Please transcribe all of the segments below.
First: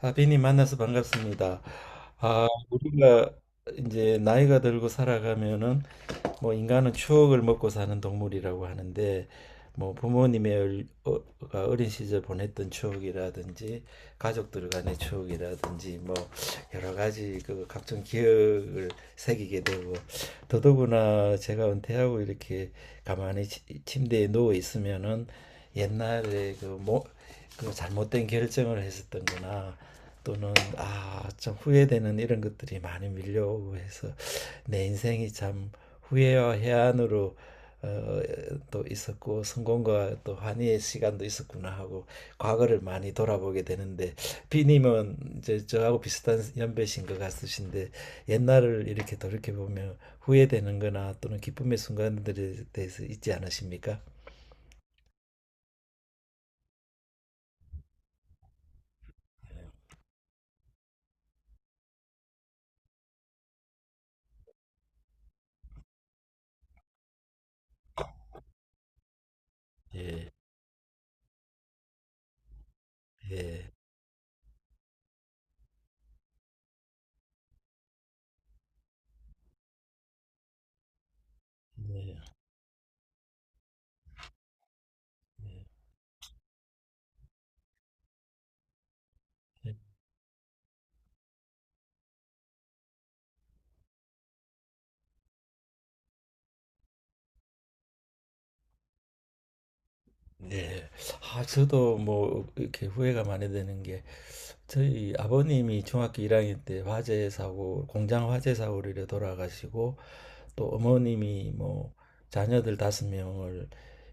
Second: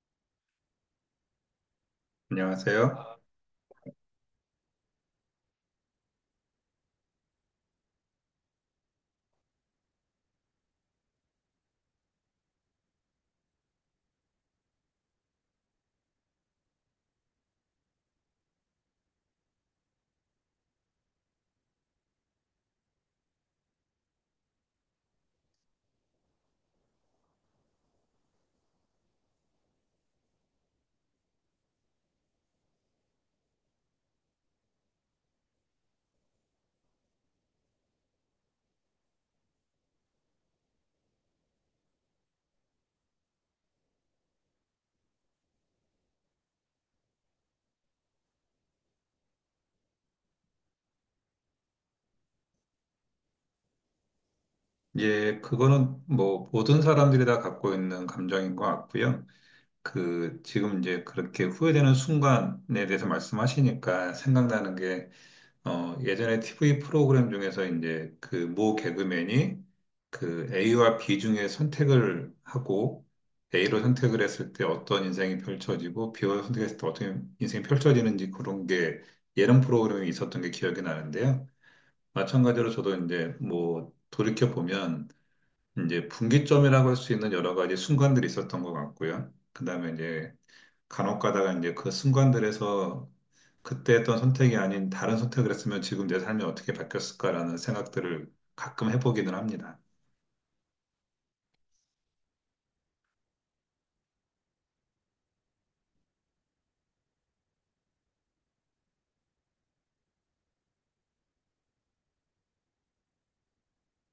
하빈이 만나서 반갑습니다. 아, 안녕하세요. 우리가 이제 나이가 들고 살아가면은 뭐 인간은 추억을 먹고 사는 동물이라고 하는데, 뭐 부모님의 가 어린 시절 보냈던 추억이라든지 가족들 간의 추억이라든지, 뭐 여러 가지 그 각종 기억을 새기게 되고 더더구나 제가 은퇴하고 이렇게 가만히 침대에 누워 있으면은, 옛날에 그 뭐 그 잘못된 결정을 했었던거나 또는 아 좀 후회되는 이런 것들이 많이 밀려오고 해서 내 인생이 참 후회와 해안으로 어, 또 있었고 성공과 또 환희의 시간도 있었구나 하고 과거를 많이 돌아보게 되는데, 비님은 이제 저하고 비슷한 연배신 것 같으신데 옛날을 이렇게 돌이켜 보면 후회되는 거나 또는 기쁨의 순간들에 대해서 있지 않으십니까? 예, 그거는 뭐 모든 사람들이 다 갖고 있는 감정인 것 같고요. 그 지금 이제 그렇게 후회되는 순간에 대해서 말씀하시니까 생각나는 게 예전에 TV 프로그램 중에서 이제 그 모 개그맨이 예, 그 A와 B 중에 선택을 하고, 예, A로 선택을 했을 때 어떤 인생이 펼쳐지고 B로 선택했을 때 어떤 인생이 펼쳐지는지, 그런 게 예능 프로그램이 있었던 게 기억이 나는데요. 예. 마찬가지로 저도 이제 뭐 돌이켜 보면 이제 분기점이라고 할 수 있는 여러 가지 순간들이 있었던 것 같고요. 예. 그다음에 이제 간혹가다가 이제 그 순간들에서 그때 했던 선택이 아닌 다른 선택을 했으면 지금 내 삶이 어떻게 바뀌었을까라는 생각들을 가끔 해보기는 합니다. 예. 아, 저도 뭐 이렇게 후회가 많이 되는 게, 저희 아버님이 중학교 1학년 때 화재 사고, 공장 화재 사고로 이래 돌아가시고, 또 어머님이 뭐 자녀들 다섯 명을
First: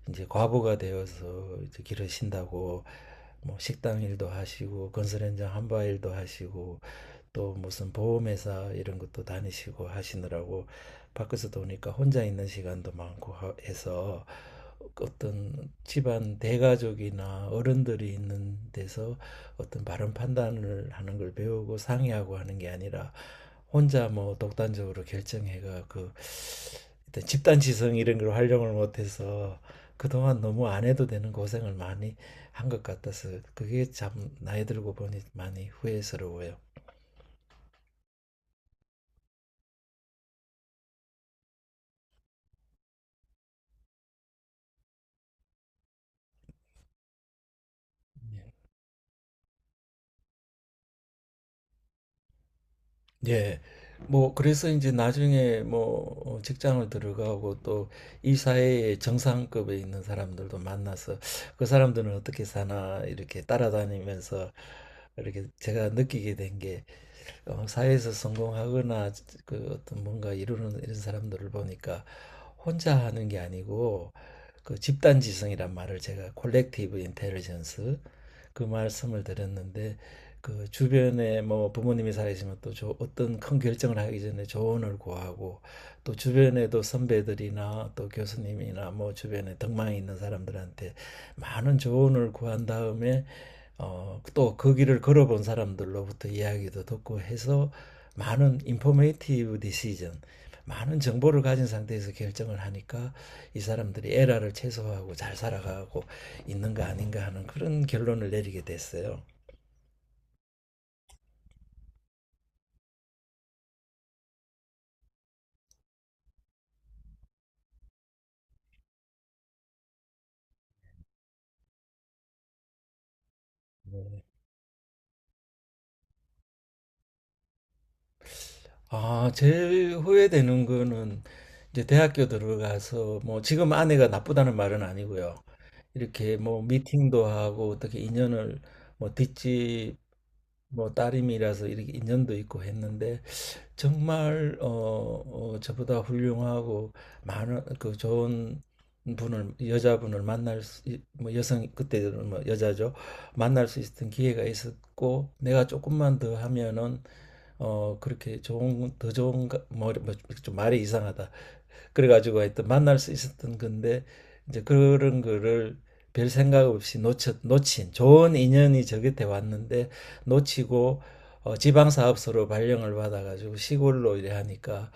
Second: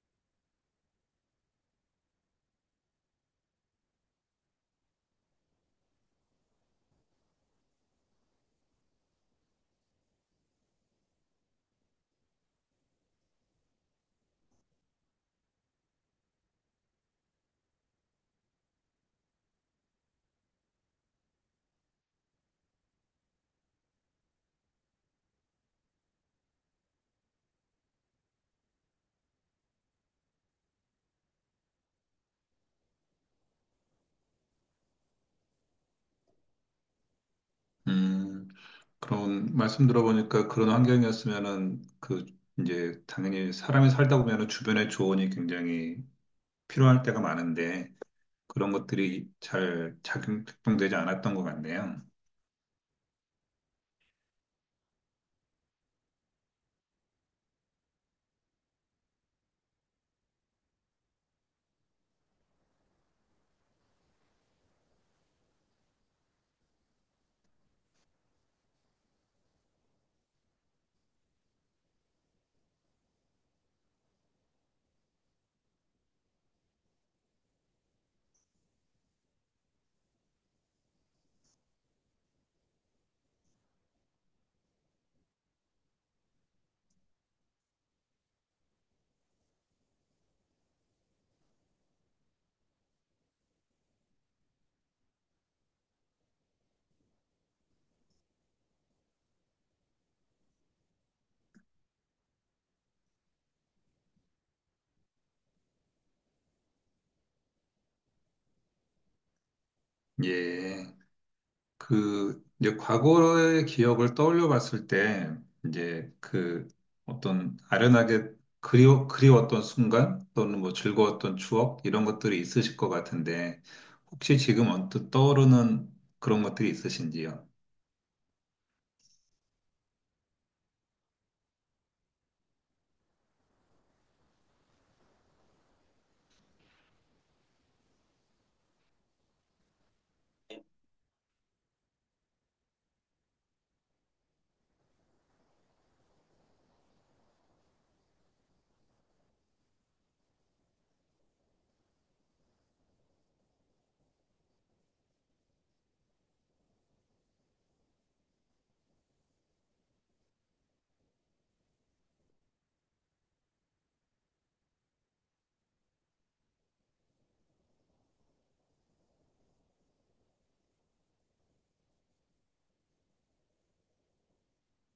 이제 과부가 되어서 이제 기르신다고 뭐 식당 일도 하시고 건설 현장 한바 일도 하시고 또 무슨 보험회사 이런 것도 다니시고 하시느라고 밖에서 도니까 혼자 있는 시간도 많고 해서, 어떤 집안 대가족이나 어른들이 있는 데서 어떤 바른 판단을 하는 걸 배우고 상의하고 하는 게 아니라 혼자 뭐 독단적으로 결정해가 그 일단 집단 지성 이런 걸 활용을 못해서 그동안 너무 안 해도 되는 고생을 많이 한 것 같아서 그게 참 나이 들고 보니 많이 후회스러워요. 음, 그런 말씀 들어보니까 그런 환경이었으면은 그 이제 당연히 사람이 살다 보면은 주변의 조언이 굉장히 필요할 때가 많은데 예. 그런 것들이 잘 작동되지 않았던 것 같네요. 예. 뭐 그래서 이제 나중에 뭐 직장을 들어가고 또 이 사회의 정상급에 있는 사람들도 만나서 그 사람들은 어떻게 사나 이렇게 따라다니면서 이렇게 제가 느끼게 된게, 사회에서 성공하거나 그 어떤 뭔가 이루는 이런 사람들을 보니까 혼자 하는 게 아니고 그 집단지성이란 말을 제가 콜렉티브 인텔리전스, 그 말씀을 드렸는데 그 주변에 뭐 부모님이 살아계시면 또 저 어떤 큰 결정을 하기 전에 조언을 구하고 또 주변에도 선배들이나 또 교수님이나 뭐 주변에 덕망이 있는 사람들한테 많은 조언을 구한 다음에 또 그 길을 걸어본 사람들로부터 이야기도 듣고 해서 많은 인포메이티브 디시전, 많은 정보를 가진 상태에서 결정을 하니까 이 사람들이 에러를 최소화하고 잘 살아가고 있는 거 아닌가 하는 그런 결론을 내리게 됐어요. 예. 그, 이제 과거의 기억을 떠올려 봤을 때, 이제 그 어떤 아련하게 그리웠던 순간 또는 뭐 즐거웠던 추억 이런 것들이 있으실 것 같은데, 혹시 지금 언뜻 떠오르는 그런 것들이 있으신지요? 아, 제일 후회되는 거는 이제 대학교 들어가서, 뭐 지금 아내가 나쁘다는 말은 아니고요. 이렇게 뭐 미팅도 하고 어떻게 인연을, 뭐 뒷집 뭐 따님이라서 이렇게 인연도 있고 했는데 정말 저보다 훌륭하고 많은 그 좋은 분을 여자분을 만날 수, 뭐 여성 그때는 뭐 여자죠. 만날 수 있었던 기회가 있었고 내가 조금만 더 하면은 그렇게 좋은 더 좋은 뭐, 뭐좀 말이 이상하다. 그래가지고 하여튼 만날 수 있었던 건데 이제 그런 거를 별 생각 없이 놓친 좋은 인연이 저 곁에 왔는데 놓치고 지방사업소로 발령을 받아가지고 시골로 이래 하니까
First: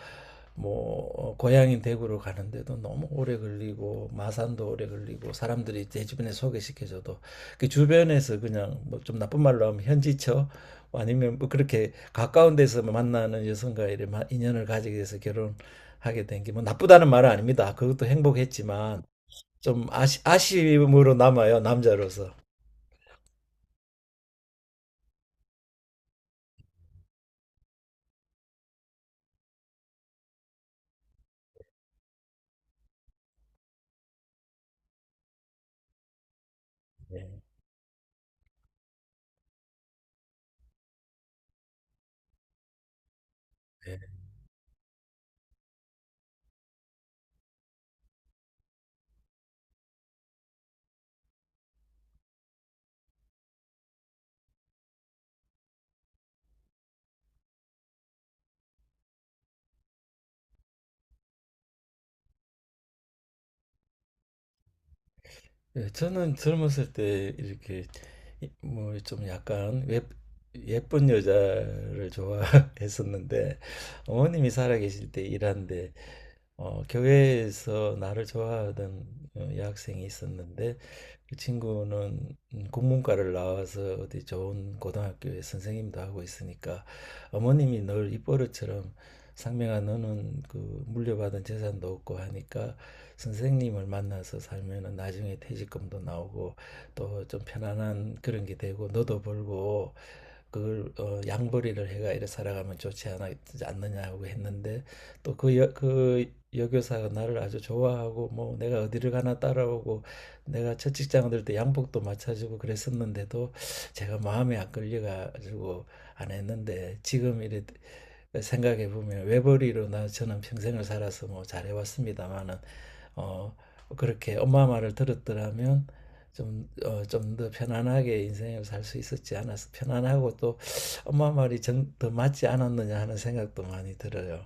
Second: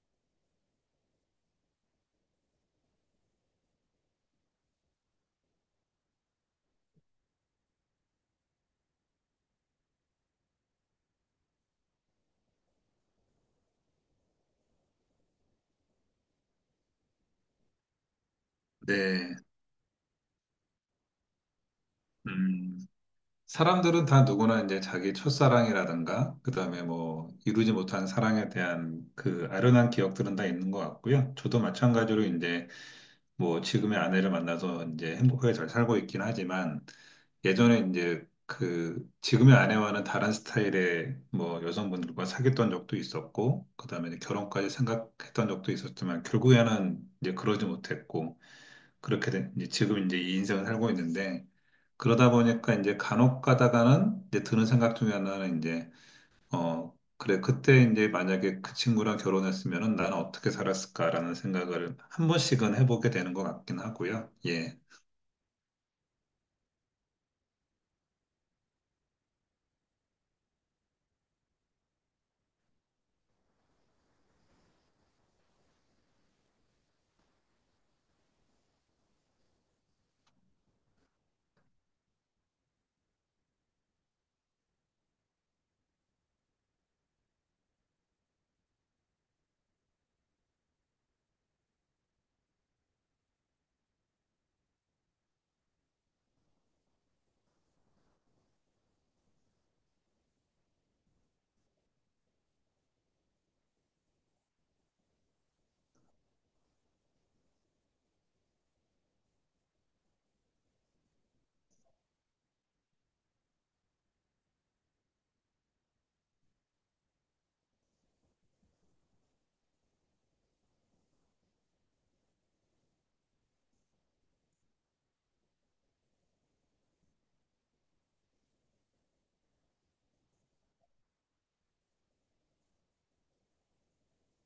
뭐 고향인 대구로 가는데도 너무 오래 걸리고 마산도 오래 걸리고 사람들이 내 주변에 소개시켜줘도 그 주변에서 그냥 뭐 좀 나쁜 말로 하면 현지처 아니면 뭐 그렇게 가까운 데서 만나는 여성과 이래 인연을 가지게 돼서 결혼 하게 된 게, 뭐 나쁘다는 말은 아닙니다. 그것도 행복했지만 네. 좀 아쉬움으로 남아요, 남자로서. 음. 사람들은 다 누구나 이제 자기 첫사랑이라든가, 그 다음에 뭐 이루지 못한 사랑에 대한 그 아련한 기억들은 다 있는 것 같고요. 저도 마찬가지로 이제 뭐 지금의 아내를 만나서 이제 행복하게 잘 살고 있긴 하지만 예, 예전에 이제 그 지금의 아내와는 다른 스타일의 뭐 여성분들과 사귀었던 적도 있었고, 그 예. 다음에 이제 결혼까지 생각했던 적도 있었지만 결국에는 이제 그러지 못했고, 이제 지금 이제 이 인생을 살고 있는데, 그러다 보니까 이제 간혹 가다가는 이제 드는 생각 중에 하나는 이제 그래, 그때 이제 만약에 그 친구랑 결혼했으면은 나는 어떻게 살았을까라는 생각을 한 번씩은 해보게 되는 것 같긴 하고요. 예. 예, 저는 젊었을 때 이렇게 뭐 좀 약간 예쁜 여자를 좋아했었는데 어머님이 살아계실 때 일하는데 교회에서 나를 좋아하던 여학생이 있었는데, 그 친구는 국문과를 나와서 어디 좋은 고등학교에 선생님도 하고 있으니까 어머님이 늘 입버릇처럼, 상명아 너는 그 물려받은 재산도 없고 하니까 선생님을 만나서 살면은 나중에 퇴직금도 나오고 또 좀 편안한 그런 게 되고 너도 벌고 그걸 양벌이를 해가 이래 살아가면 않느냐고 했는데, 또 그 여교사가 나를 아주 좋아하고 뭐 내가 어디를 가나 따라오고 내가 첫 직장 들때 양복도 맞춰주고 그랬었는데도 제가 마음에 안 걸려가지고 안 했는데, 지금 이래 생각해 보면 외벌이로 나 저는 평생을 살아서 뭐 잘해왔습니다마는 어 그렇게 엄마 말을 들었더라면 좀 더 편안하게 인생을 살 수 있었지 않았어, 편안하고 또 엄마 말이 더 맞지 않았느냐 하는 생각도 많이 들어요.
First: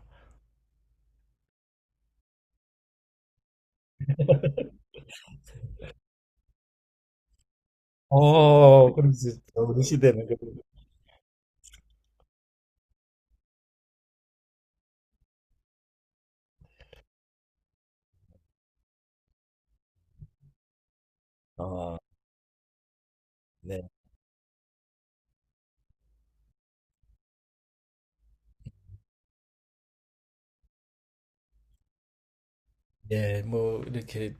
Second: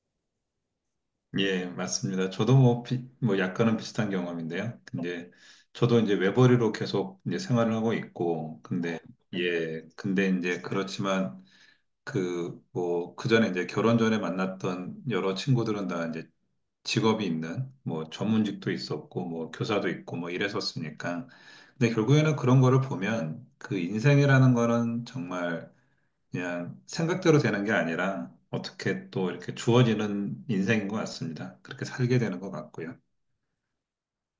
예, 맞습니다. 저도 뭐, 뭐 약간은 비슷한 경험인데요. 근데 저도 이제 외벌이로 계속 이제 생활을 하고 있고, 근데 그렇지. 예, 우리 시대는 근데 그래. 이제 그렇지만 그 뭐 그 전에 이제 결혼 전에 만났던 여러 친구들은 다 이제 직업이 있는 뭐 전문직도 있었고 뭐 교사도 있고 뭐 이랬었으니까, 근데 어, 결국에는 그런 거를 보면 그 네. 인생이라는 거는 정말 그냥 생각대로 되는 게 아니라 어떻게 또 이렇게 주어지는 인생인 것 같습니다. 그렇게 살게 되는 것 같고요. 예, 뭐 이렇게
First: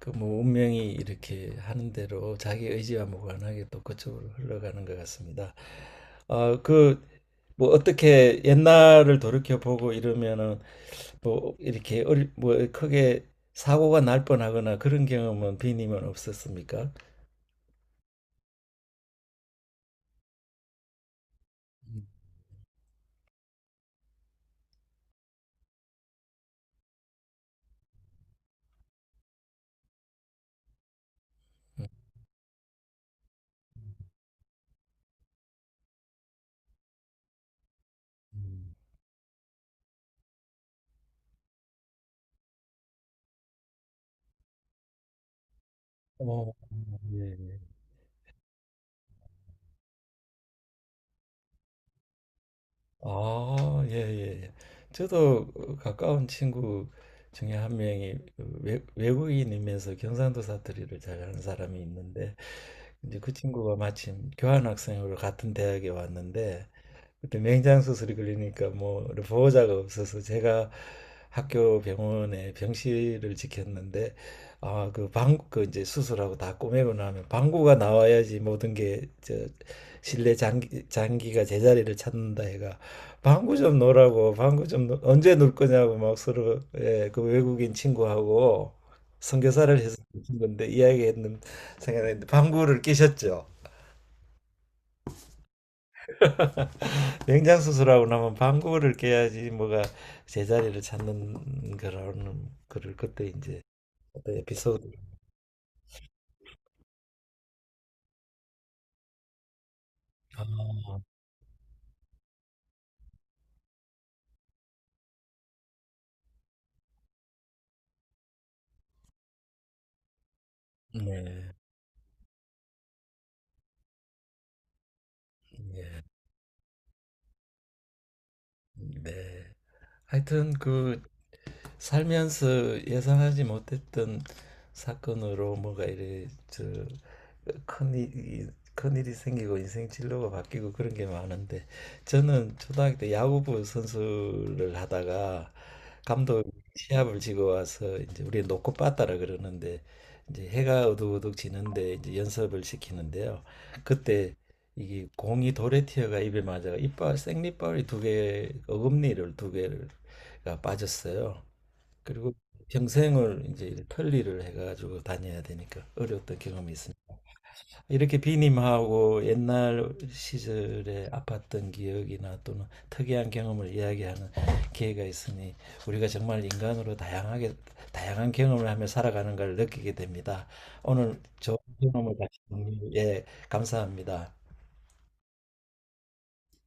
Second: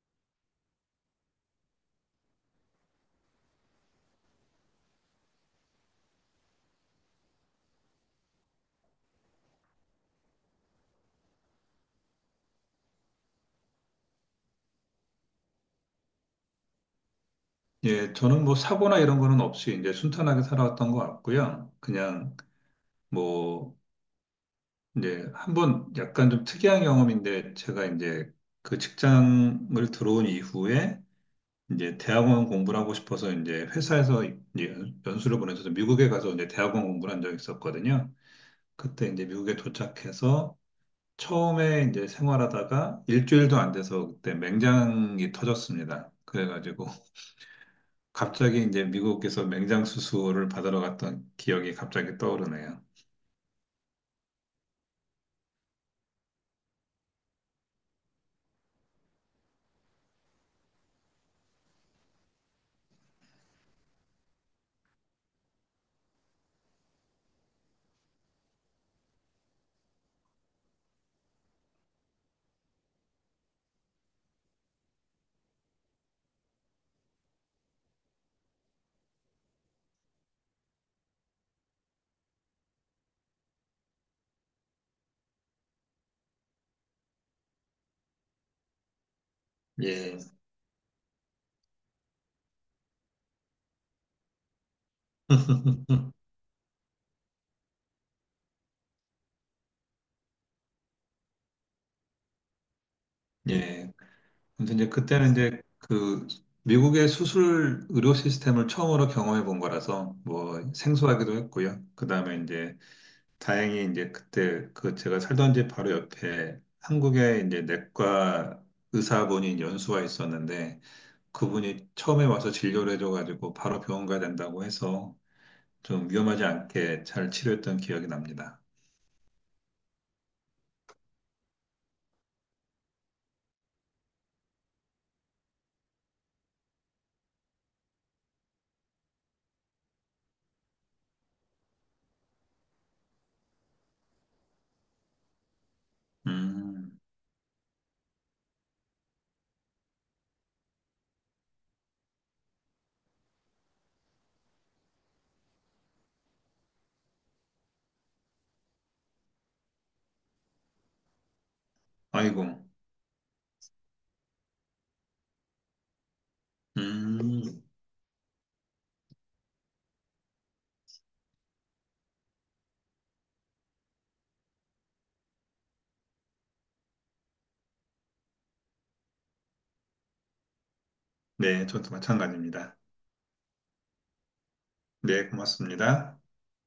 그 뭐 운명이 이렇게 하는 대로 자기 의지와 무관하게 또 그쪽으로 흘러가는 것 같습니다. 그 뭐 어떻게 옛날을 돌이켜 보고 이러면은 뭐 이렇게 뭐 크게 사고가 날 뻔하거나 그런 경험은 비님은 없었습니까? 예, 저는 뭐 사고나 이런 거는 없이 이제 순탄하게 살아왔던 것 같고요. 음. 그냥 뭐 이제 한번 약간 좀 특이한 경험인데, 제가 이제 그 직장을 들어온 이후에 이제 대학원 공부를 하고 싶어서 이제 회사에서 이제 수를 보내서 미국에 가서 이제 대학원 공부를 한 적이 있었거든요. 그때 이제 미국에 도착해서 처음에 이제 생활하다가 일주일도 안 돼서 그때 맹장이 터졌습니다. 어, 그래가지고 예. 갑자기 이제 미국에서 맹장 수술을 받으러 갔던 기억이 갑자기 떠오르네요. 아, 예, 예, 예. 저도 가까운 친구 중에 한 명이, 외국인이면서 경상도 사투리를 잘하는 사람이 있는데 이제 그 친구가 마침 교환학생으로 같은 대학에 왔는데 그때 맹장수술이 걸리니까 뭐 보호자가 없어서 제가 학교 병원에 병실을 지켰는데, 아, 그 방구 그 이제 수술하고 다 꼬매고 나면 방구가 나와야지 모든 게 저 실내 장기가 제자리를 찾는다 해가 방구 좀 놓으라고, 방구 좀 언제 놀 거냐고 막 서로, 예, 그 외국인 친구하고 선교사를 해서 예. 친 건데 이야기했는 생각했는데 방구를 끼셨죠. 명장 수술하고 나면 방구를 깨야지 뭐가 제자리를 찾는 거라는 거를 그때 이제 예. 어떤 그래서 에피소드. 이제 그때는 이제 그 미국의 수술 의료 시스템을 처음으로 경험해 본 거라서 뭐 아, 생소하기도 했고요. 그 다음에 이제 다행히 이제 그때 그 제가 살던 집 바로 옆에 한국의 이제 내과 의사분이 연수와 있었는데, 네, 그분이 처음에 와서 진료를 해줘가지고 바로 병원 가야 된다고 해서 좀 위험하지 않게 잘 치료했던 기억이 납니다. 네. 하여튼 그 살면서 예상하지 못했던 사건으로 뭐가 이래 저큰 큰일이 생기고 인생 진로가 바뀌고 그런 게 많은데, 저는 초등학교 때 야구부 선수를 하다가 감독 음. 시합을 지고 와서 이제 우리 놓고 빠따라 그러는데, 이제 해가 우둑우둑 지는데 이제 연습을 시키는데요. 그때 이게 공이 돌에 튀어가 입에 맞아가 이빨 생리빨이 두 개 어금니를 두 개가 빠졌어요. 그리고 아이고. 평생을 이제 편리를 해가지고 다녀야 되니까 어려웠던 경험이 있습니다. 음. 이렇게 비님하고 옛날 시절에 아팠던 기억이나 또는 특이한 경험을 이야기하는 기회가 있으니 우리가 정말 인간으로 다양하게 다양한 경험을 하며 살아가는 걸 느끼게 됩니다. 오늘 좋은 네, 저도 경험을 같이 마찬가지입니다. 예, 감사합니다. 네, 고맙습니다.